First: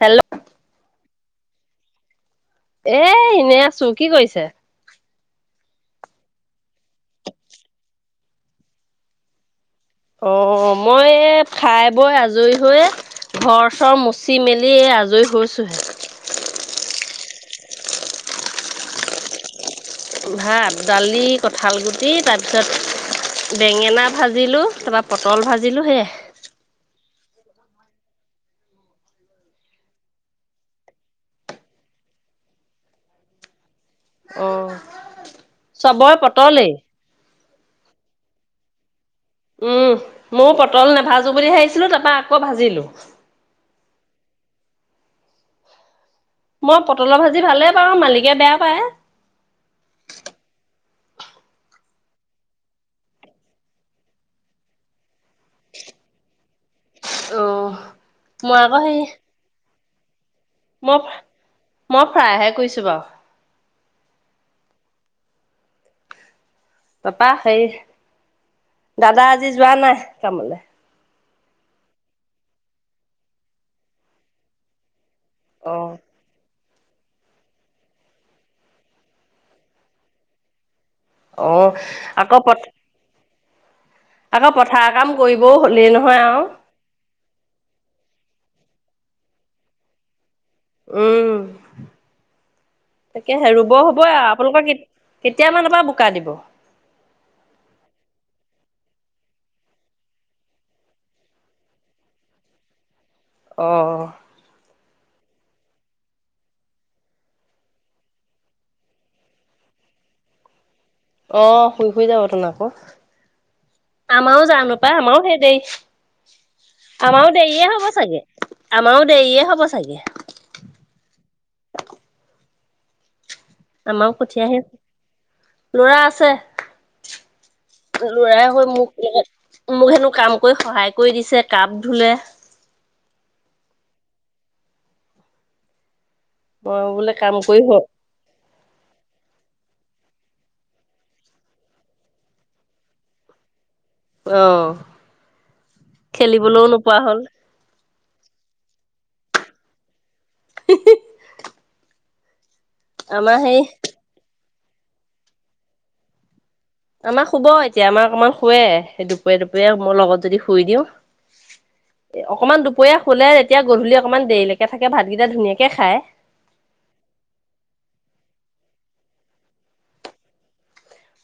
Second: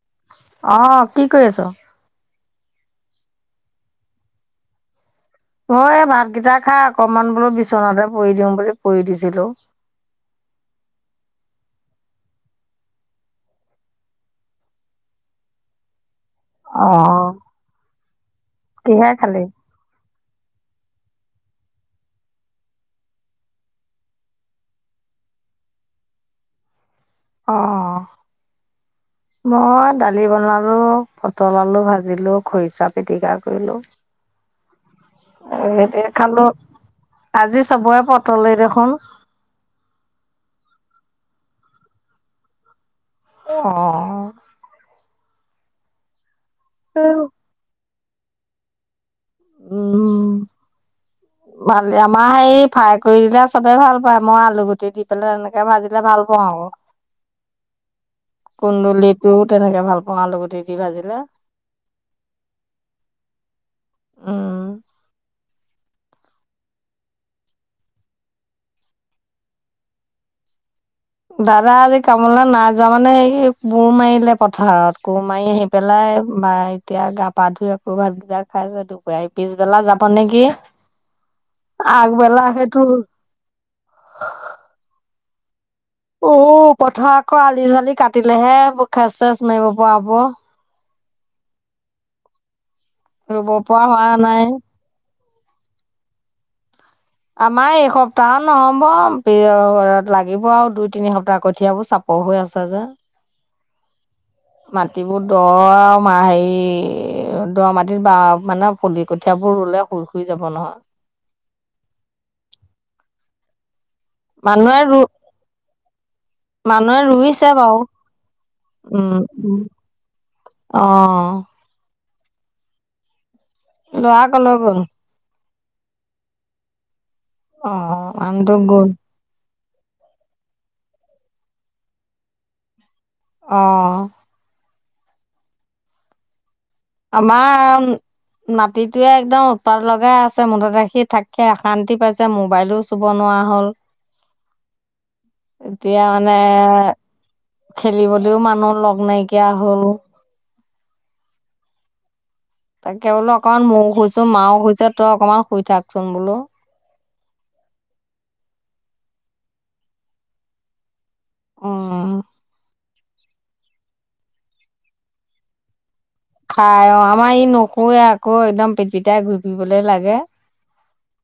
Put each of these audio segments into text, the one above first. Hello অ কি কৰি আছ এ এনেই আছো কি কৰিছে মই এই ভাতকেইটা খাই অকমান বোলো বিচনাতে পৰি দিওঁ বুলি পঢ়ি দিছিলো অ মই এই খাই বৈ আজৰি হৈয়ে ঘৰ চৰ মুচি মেলি আজৰি হৈছোহে অ কিহে খালি ভাত দালি কঁঠালগুটি তাৰপিছত বেঙেনা ভাজিলো তাপা পটল ভাজিলো সেয়াই অঁ মই দালি বনালোঁ পটল আলু ভাজিলোঁ খৰিচা পিটিকা কৰিলোঁ অঁ চবৰে খালো। পটলেই আজি চবৰে পটলেই দেখোন উম ময় পটল নেভাজো বুলি ভাবিছিলো তাৰ পৰাা আকৌ ভাজিলো অঁ মই পটলৰ ভাজি ভালে পাওঁ মালিকে বেয়া পায় উম ভাল আমাৰ হে ফ্ৰাই কৰি দিলে চবে ভাল পায় মই আলু গুটি দিম পেলাই তেনেকে ভাজিলে ভাল পাওঁ আৰু অ মই আকৌ সেই কুন্দুলিটোও তেনেকে ভাল পা মই মই ফ্ৰাই হে কৈছো বাৰু উম পাপা সেই দাদা আজি যোৱা নাই কামলৈ দাদা আজি কামলে নাই যোৱা মানে এই কুৰ মাৰিলে পথাৰত কো মাৰি আহি অ পেলাই বাই এতিয়া গা পা ধুই আকৌ ভাত পুজা খাইছে দুপ পিছবেলা যাব নেকি অ আকৌ আগবেলা পথ সেইটোৰ আকৌ পথাৰ কাম কৰিবও হ'লেই নহয় উ আৰু পথাৰ আকৌ আলি চালি কাটিলেহে খেচ চেচ মাৰিব পৰাব উম তাকে হে ৰুব পৰা হব হোৱা নাই আপোনালোকৰ কি কেতিয়ামানৰপৰা বোকা দিব আমাৰ এসপ্তাহ নহব লাগিব আৰু দুই তিনি সপ্তাহ কঠিয়াবোৰ চাব [unintelligible] অ মাটিবোৰ দ হেৰি দৰা মাটিত বা মানে ফুলি কঠিয়াবোৰ ৰুলে শুই শুই যাব নহয় অ শুই শুই যাব ত ন আকৌ আমাও যাম ৰ মানুহে পা ৰু আমাও সেই দেই মানুহে আমাৰো ৰুইছে দেৰিয়ে বাৰু হ'ব চাগে আমাৰো উম দেৰিয়ে উম হ'ব চাগে অ আমাৰও লৰা কঠিয়া কলৈ হে গ'ল লৰা আছে অ লৰাই মানুহটো হৈ গ'ল মোক মোক হেনো কাম কৰি সহায় কৰি দিছে কাপ ধুলে অ! মই বোলে কাম কৰি হ আমাৰ মাটিটয়ে একদম উৎপাৰ লগ লগা আছে মুঠত ৰাখি থাককে অশান্তি পাইছে মোবাইলোও চুব নোৱাৰা হল। অ -এতিয়া মানে খেলিবলৈও নোপোৱা হ'ল খেলিবলৈও মানুহ লগ নাইকিয়া হ'ল। [unintelligible] তাকে বোলো আমাৰ সেই অকণমান মোকো শুইছো মাও শুইছছে তই অকণমান শুই থাককচোন বোলো। আমাক শুব এতিয়া আমাৰ অকমান শুুৱে দুপৰীয়া দুপৰীয়া মই লগত যদি শুই দিওঁ, উম এ অকমান দু য়াস হলে তেতিয়া গধূলি অকণমান দেৰিলৈকে থাকে ভাতকেইটা ধুনীয়াকে খায়। খাই অ আমাৰ ই নকোৱে আকৌ একদম পেটপিটাই ঘূৰিপিবলে লাগে।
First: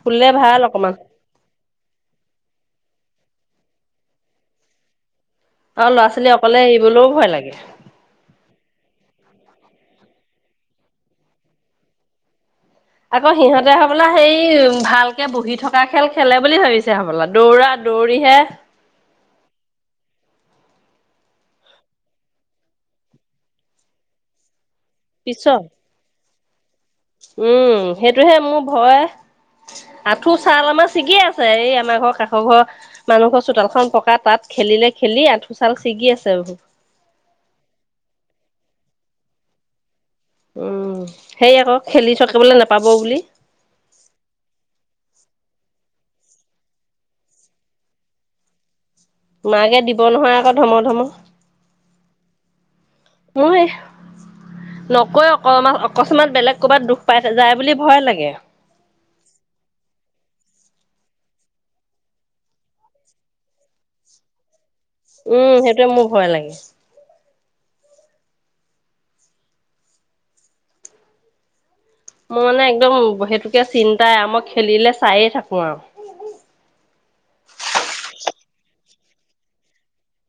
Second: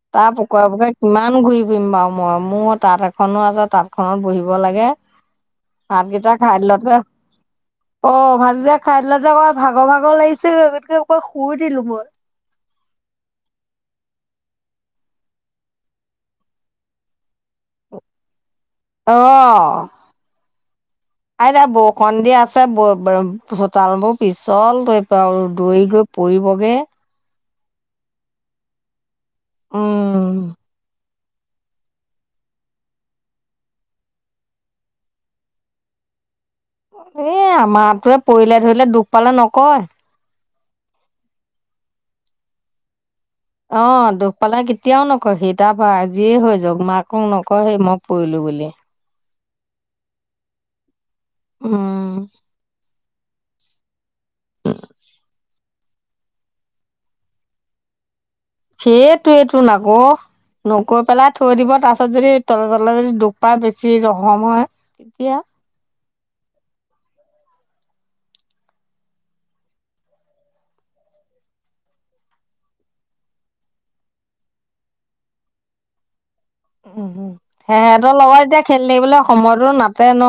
শুলে তাৰ ভাল পুকৰা পুোকৰে অকমান কিমান ঘূৰি ফুৰা বাৰু মই, মোৰ তাঁত এখনো আছে তাঁতখনত বহিব লাগে। আৰু ল'ৰা ছোৱালী ভাতকেইটা খাই অকলে লতে এৰিবলৈও ভয় লাগে অ ভাতকেইটা খাই লতে ক, ভাগৰ ভাগৰ লাগিছে গতিকে ক শুই দিলো মই, আকৌ সিহঁতে হবলা সেই ভালকে বহি থকা খেল খেলে বুলি ভাবিছে হবলা দৌৰা দৌৰী হে অ আতিয়া বৰষুণ দিিয় আছে ব চোতাল বোৰ পিছল। আৰু পিছত দৌৰি গৈ পৰিবগৈ, উম সেইটোহে মোৰ ভয় আঁঠু উম ছাল আমাৰ ছিগি আছে, আ এই আমাৰ ঘৰ কাষৰ ঘৰ মানুহ ঘৰ চোতালখন পকা তাত খেলিলে খেলি আঁঠোচাল ছিগি আছে বহু, এ আমাৰটোৱে পৰিলে ধৰিলে দুখ পালে নকয়। উম সেই আকৌ খেলি থাকিবলৈ নাপাব বুলি। অ দুখ পালে কেতিয়াও নকয় সি তাৰ পৰা আজিয়ে হৈ যওক মাকক নকয় সেই মই পৰিলো। [inaudible] মাকে দিব নহয় আকৌ ধম ধম। উম! ম নকৈ অকমান অকস্মাত বেলেগ ক'বাত দুখ পাই যায় বুলি ভয় লাগে। সেইটোৱেইটো নক নকৈ পেলাই থৈ দিব তাৰ পিছত যদি তল তলে যদি দু পাই বেছি জখম হয়। তেতিয়া উম সেইটে মোৰ ভয় লাগে। মোৰ মানে একদম সেইটোকে চিন্তাই আৰু মই খেলিলে চায়ে থাকো আৰু উম উম সিহতৰ লগত এতিয়া খেলি থাকিবলৈ সময়তো নাতে ন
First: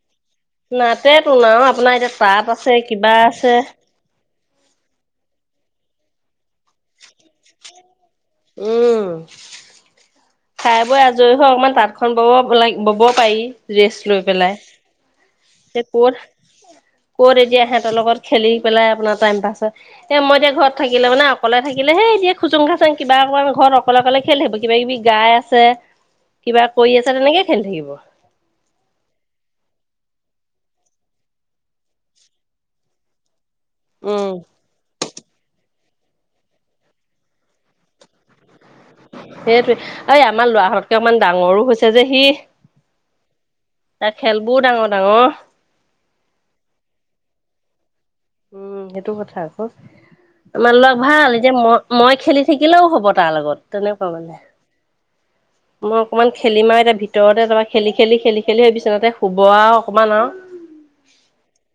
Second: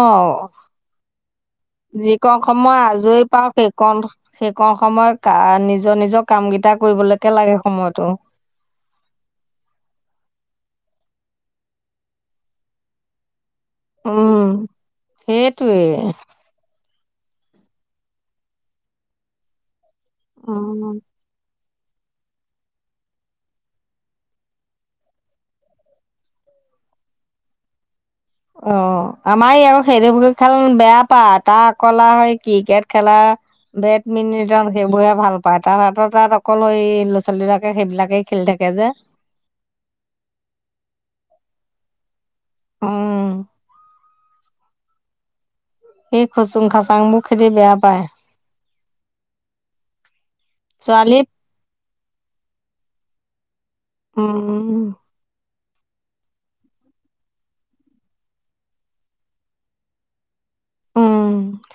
নাতে তোন আৰু আপোনাৰ এতিয়া যিকণ তাঁত আছে সময় কিবা আজৰি পাও আছে সেইকণ সেই কন সময়ত নিজৰ নিজৰ কাম গ এটা কৰিবলৈকে লাগে সময়তটো উম। খাই বৈ আজৰি হৈ অকমান তাঁতখন বব লাগ বব পাৰি ৰেষ্ট লৈ উম পেলাই, স সেইটোৱে ক'ত কত এতিয়া সিহতৰ লগত খেলি পেলাই আপোনাৰ টাইম পাছত এ মই এতিয়া ঘৰত উম থাকিলে মানে অকলে থাকিল, থাকিলে সেই এতিয়াে খুচুং খাচাং কিবা অকমান ঘৰত অকলে অকলে খেল থাকিব কিবা কিবি গাই আছে। কিবা কৰি আছা তেনেকে খেলি থাকিব। অ আমাৰ আকৌ সেইটো খেল বেয়া পা তাৰ অকলা হয় ক্ৰিকেট খেলা, উম। বেডমিণ্টন সেইবোৰ, ভাল পাই তাত আাত তাত অকল এই ল'ৰা ছোৱালী বিলাকে সেইবিলাকেই খেলি থাকে যে, সেইটোৱে এই আমাৰ লৰাহঁতকে অমান ডাঙৰো হৈছে যে সি, আহ! তাৰ খেলবোৰ ডাঙৰ ডাঙৰ স খুচুং খাচাং মোক খেদি বেয়া পায়। উম সেইটো কথা আকৌ আমাৰ লগ ছোৱালী ভাল মই মই খেলি থাকিলেও হ'ব তাৰ লগত। তেনেকুৱা মানে। উম মই অকমান খেলিম আৰু এতিয়া ভিতৰতে তাৰপা খেলি খেলি খেলি খেলি বিচনাতে শুব আৰু অকনমান আৰু উম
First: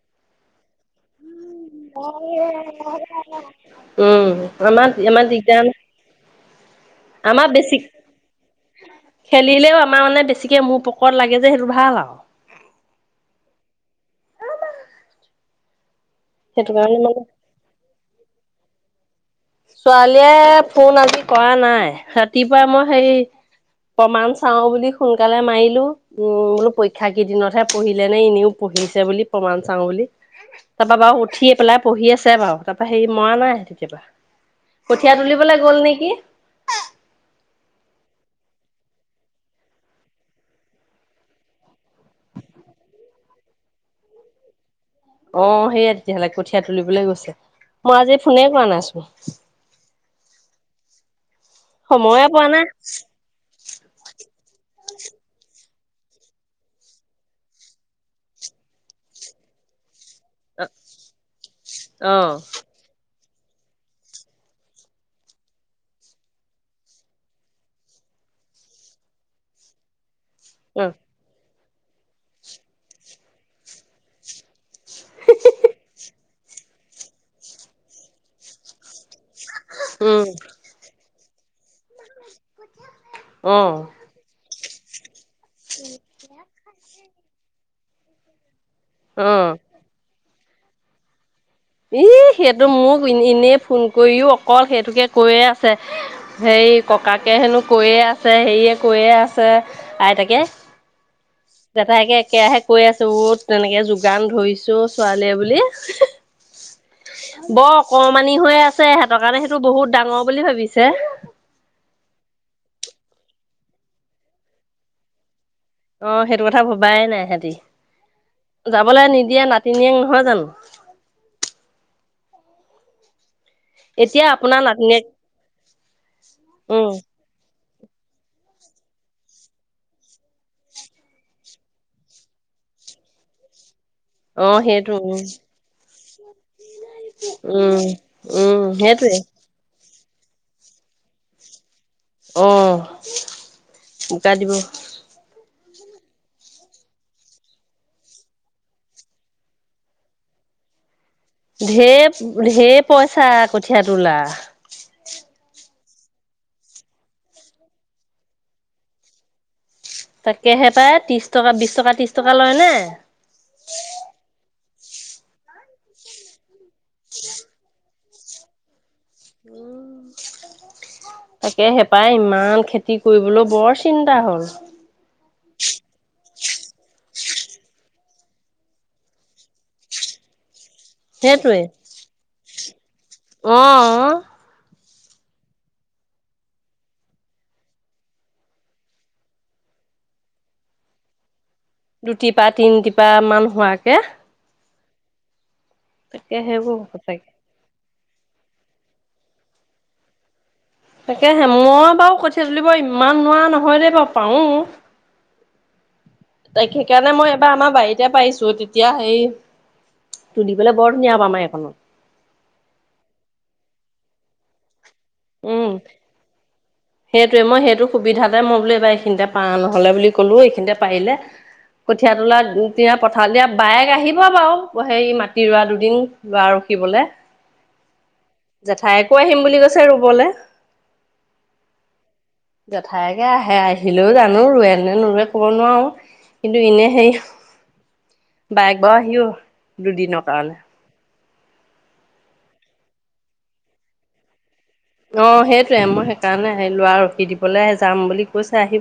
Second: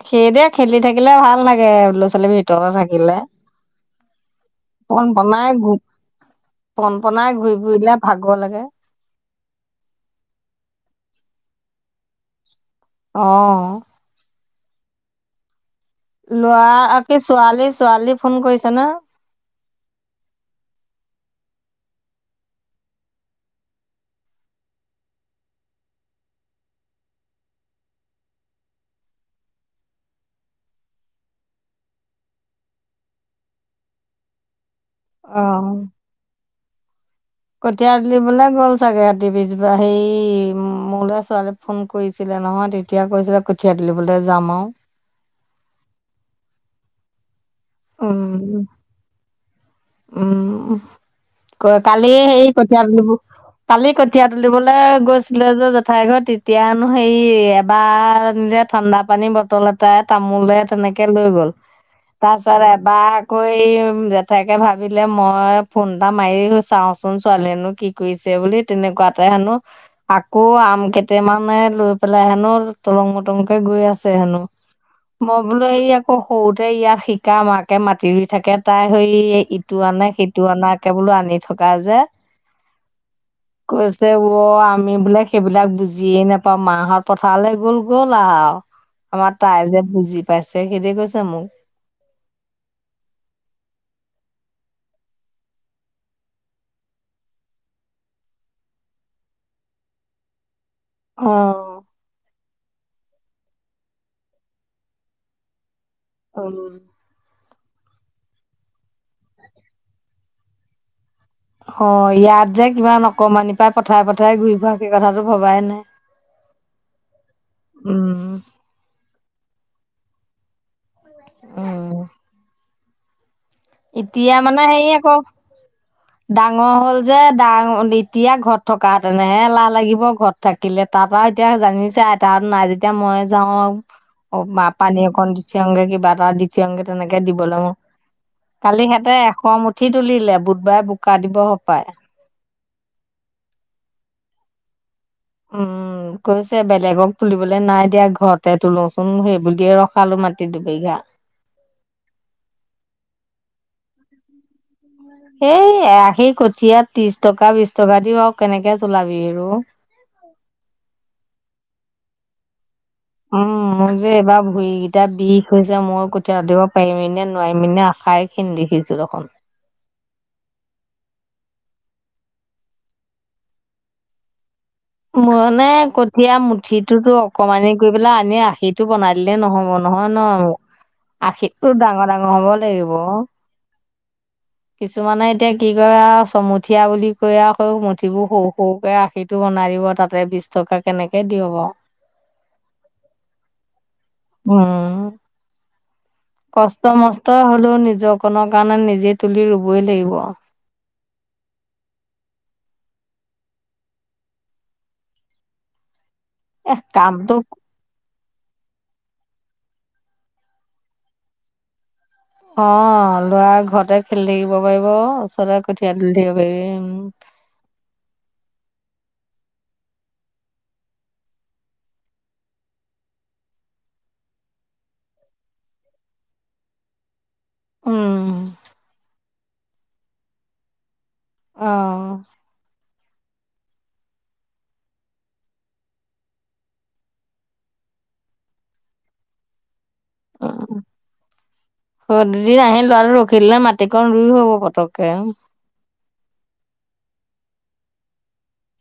সেইদে খেলি থাকিলে ভাল লাগে। হে ল'ৰা ছোৱালী ভিতৰতে থাকিলে উম আমাৰ অকমান আমাৰ বনাই দিগদাৰ গো পন পনাই আমাৰ ঘূৰি বেছি ফুৰিলে ভাগৰ লাগে। খেলিলেও আমাৰ মানে বেছিকে মোৰ পকত লাগে যে সেইটো ভাল আৰু আহ লৰা সেইটো কাৰণে আ মানে ছোৱালী ছোৱালী ফোন কৰিছে না। ছোৱালীয়ে ফোন আজি কৰা নাই ৰাতিপুৱা মই হেৰি প্ৰমাণ চাও বুলি সোনকালে মাৰিলো উম বোলো পৰীক্ষা কেইদিনতহে পঢ়িলে নে এনেও পঢ় পঢ়িছে বুলি প্ৰমাণ চাওঁ বুলি। তাৰপা বাৰু উঠিয়ে পেলাই পঢ়ি আছে বাৰু তাৰ পৰা হেৰি মৰা নাই কেতিয়াবা কঠীয়া তুলিবলৈ গ'ল নেকি? কঠিয়া তুলিবলে গ'ল চাগে ৰাতি পিছবাৰ সেই মোৰলে ছোৱালী ফোন কৰিছিলে নহয় তেতিয়া কৈছিলে কঠীয়া তুলিবলে যাম আও অ সেয়া তেতিয়াহ'লে কঠীয়া তুলিবলৈ গৈছে মই আজি ফোনে উম কৰা নাইছো উম কয় কালিয় সময়ে পোৱা সেই নাই কঠীয়া তুলিব কালি কঠীয়া তুলিব লে গৈছিলে যে জেঠাই ঘৰ তেতিয়া হেনো হেৰি এবাৰ যে ঠাণ্ডা পানী বটল এটাত তামোল তেনেকে লৈ গল অ তাৰপিছত এবাৰ আকৌ এই জেঠাইক কে ভাবিলে মই ফোন এটা মাৰি চাওঁচোন ছোৱালীনো কি কৰিছে বুলি তেনেকুৱাতে হেন নো আকৌ আম অ কেইটামানে লৈ পেলাই হেনো তলং উটংকে গৈ আছে হেনো মই বোলো এইয়া আকৌ সৰুতে ইয়াত শিকা মাকে মাতি ৰুই থাকে তাই হেই ইটো আনে সেইটো আনাে বোলো আনি কা যে উম কৈছে অ আমি বোলে সেইবিলাক বুজিয়ে নাপাওঁ মাহত পথাৰলে গ'ল গ'ল আও অ আমাৰ অ তাই যে বুজি পাইছে সেতি কৈছা মোক ই সেইটো মোক এনেই ফোন কৰিও অকল সেইটোকে কৈয়ে আছে হে এই ককাকে হেনো কৈয়ে আছে হেৰিয়ে কৈয়ে আছে আইতাকে অ জেঠাইকে একেৰাহে কৈ আছো অ তেনেকে যোগান ধৰিছে অ ছোৱালীয়ে বুলি উম বৰ ক মানি হৈ আছে সিহতৰ কাৰণ সেইটো বহুত ডাঙৰ বুলি ভাবিছে অ ইয়াত যে কিমান অকমানি পাই পথাৰে পথাৰে ঘূৰি ফুৰা সেই কথাটো ভবাই নাই। অ সেইটো কথা ভবাই নাই সেতি উম। যাবলে নিদিয়ে নাত নাতিনিয়েক নহয় জানো উম এতিয়া আপোনাৰ মানে হেই নাতিনীয়েক আক ডাঙৰ উম হ'ল যে ডাঙ এতিয়া ঘৰত থকা হেঁতেন হে এলাহ লাগিব ঘৰত থাকিলে তাত আৰু এতিয়া জানিছে আই তাহ নাই তেতিয়া মই যাওঁ আও অ সেইটো পানী উম অকন দি থংগে কিবা এটা যেনেকে তেনেকে দিব লাগ উম উম কালি সিহঁতে সেইটোৱে এশ মুঠ উঠি তুলিলে, বুধবাৰে বোকা দিব সপায়। অঁ বোকা দিব। উম। কৈছে বেলেগক তুলিবলৈ নাই দিয়া ঘৰতে তোলোচোন সেইবুলিয়ে ৰখালো মাটিৰ দুবিঘা। ঢেৰ ঢেৰ পইচা কঠীয়া তোলা। এই সেই কঠিয়াত ত্ৰিশ টকা বিশ টকা দিও আৰু কেনেকে তুলাবি অ। তাকেহে পায় ত্ৰিশ টকা বিশ টকা ত্ৰিশ টকা লয় নে? উম মোৰ যে এইবাৰ ভৰিকেইটা বিষ হৈছে মই কঁঠীয়া দিব পাৰিম নে নোৱাৰিম নে খাই খিনি দেখিছো দেখোন। তাকে হেপাই ইমান খেতি কৰিবলৈ বৰ চিন্তা হ'ল। মানে ক এতিয়া মুঠিটোতো অকমানি কৰি পেলাই আনি আখিটো বনাই দিলে নহ'ব নহয় ন'। সেইটোৱে আশিটো ডাঙৰ ডাঙৰ হ'ব লাগিব। হ কিছুমানে এতিয়া কি কৰে আৰু চমুঠীয়া বুলি কৈ আকৌ মুঠিবোৰ সৰু সৰুকে আখিটো বনাই দিব তাতে বিশ টকা কেনেকে দি হ'ব। দুটিপা তিনটিপ মান হোৱাকে। উম। তাকে সেইবোৰ কষ্ট সঁচাকে মষ্ট হ'লেওঁ নিজৰকণৰ কাৰণে নিজে তুলি ৰুবই লাগিব। তাকেহে মই বাৰু কঠিয় তলিবাৰ ইমান নোৱাৰ নহয় দে বাৰু পাওঁ। [inaudible] ত' সেইকাৰণে মই কামটো এবাৰ আমাৰ বাৰীতে পাইছো তেতিয়া সেই তোৰ দি পেলাই বৰ ধুনীয়া প মাৰ এখনত অ', ল'ৰা ঘৰতে খেলি থাকিব পাৰিব। ও চৰা উম। কঠিয়ীয়া দ দিব পাৰি, উম। সেইটোৱে মই সেইটো সুবিধাতে মই বোলো এইবাৰ এইখিনিতে পা নহ'লে বুলি ক'লো এইখিনিতে পাৰিলে। কঠীয়া তোলা পথাৰ দিয়া বাইেক আহিব বাৰু সেই মাটি ৰোৱা দুদিন আৰু কিবলে লে উম জেঠাইকো আহিম বুলি কৈছে ৰুবলৈ। অ'। তাকে আহে আহিলেও জানো ৰোৱেনে নৰুৱে ক'ব নোৱাৰো কিন্তু এনে হেৰি বাইক ব' আহিও দুদিনৰ অ কাৰণে। দুদিন আহে ল'ৰাটো ৰখিল নে মাটিকণ ৰুই হ'ব প অ', সেইটৱো মোৰ সেইকাৰণে অ', ল'ৰা ৰখি দিবলৈ যাম বুলি কৈছে আহি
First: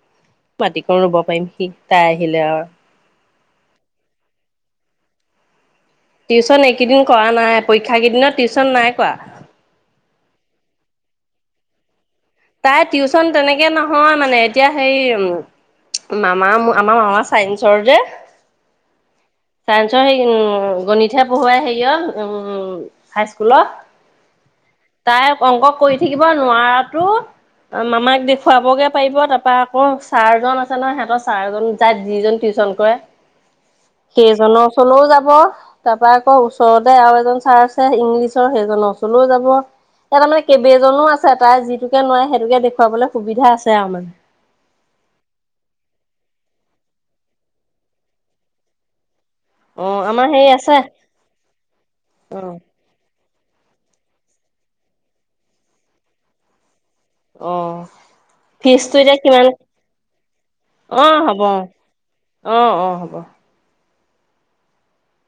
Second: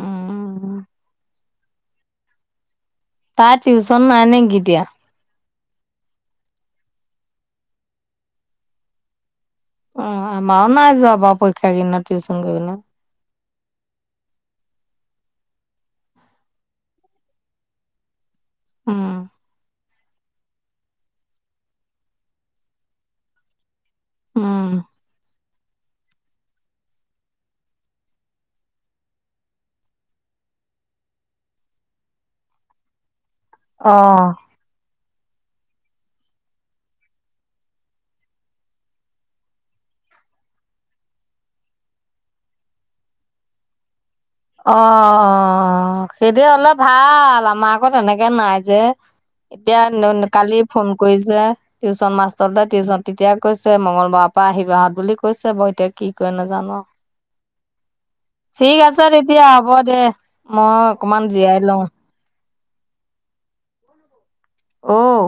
উম মাটিকো ৰুব পাৰিম সি তাই আহিলে আৰু। তাৰ টিউচন নাই নেকি এতিয়া। টিউশচন এইকেইদিন কৰা নাই পৰীক্ষা কেইদিনত টিউশচন নাই কৰা। অ', আমাৰো নাই যোৱা বাৰু পৰীক্ষা কিনা টিউচন কৰিনে। তাই টিউচন তেনেকে নহয় মানে এতিয়া হে উম। মামা আমাৰ মামা চাইন্ঞ্চৰ যেৱ উম। চাইসৰ সেই উম, গণিতহে পঢ়ুৱাই হেৰিয় উম হাইস্কুলত। উম তাই অংক কৰি থাকিব নোৱাৰাতো মামাক দেখুৱাগে পাৰিব তাৰপা আকৌ ছাৰ জন আছে নহ সিহতৰ ছাৰজন যাত যিজনী টিউচন কৰে অ সেইজনৰ ওচও যাব তাৰপা আকৌ ওচৰতে আৰু এজন ছাৰ আছে ইংলিছৰ সেইজনৰ ওচৰলৈও যাব। তাৰ মানে কেইবেজনো আছে তাই যিটোকে নোৱে সেইটোকে দেখুৱাবলৈ সুবিধা আছে আৰু মানে। অ', সেইটোৱে হ'লে ভাল আমাৰ আকৌ তেনেকে নাই যে। এতিয়া অ ন'ন আমাৰ হেৰি কালি আছে ফোন কৰিছে টিউশচন অ মাষ্টৰলে টিউশচন তেতিয়া কৈছে মংগলবাৰৰ পৰা আহিবা বুলি কৈছে মই এতিয়া কি কৰে নাজানো আৰু। অ', ফীছটো এতিয়া কি দিয়া হ'ব দে মইয়ো অকমান হ'ব জিৰাই লওঁ। অ', অ', হ'ব। অ'।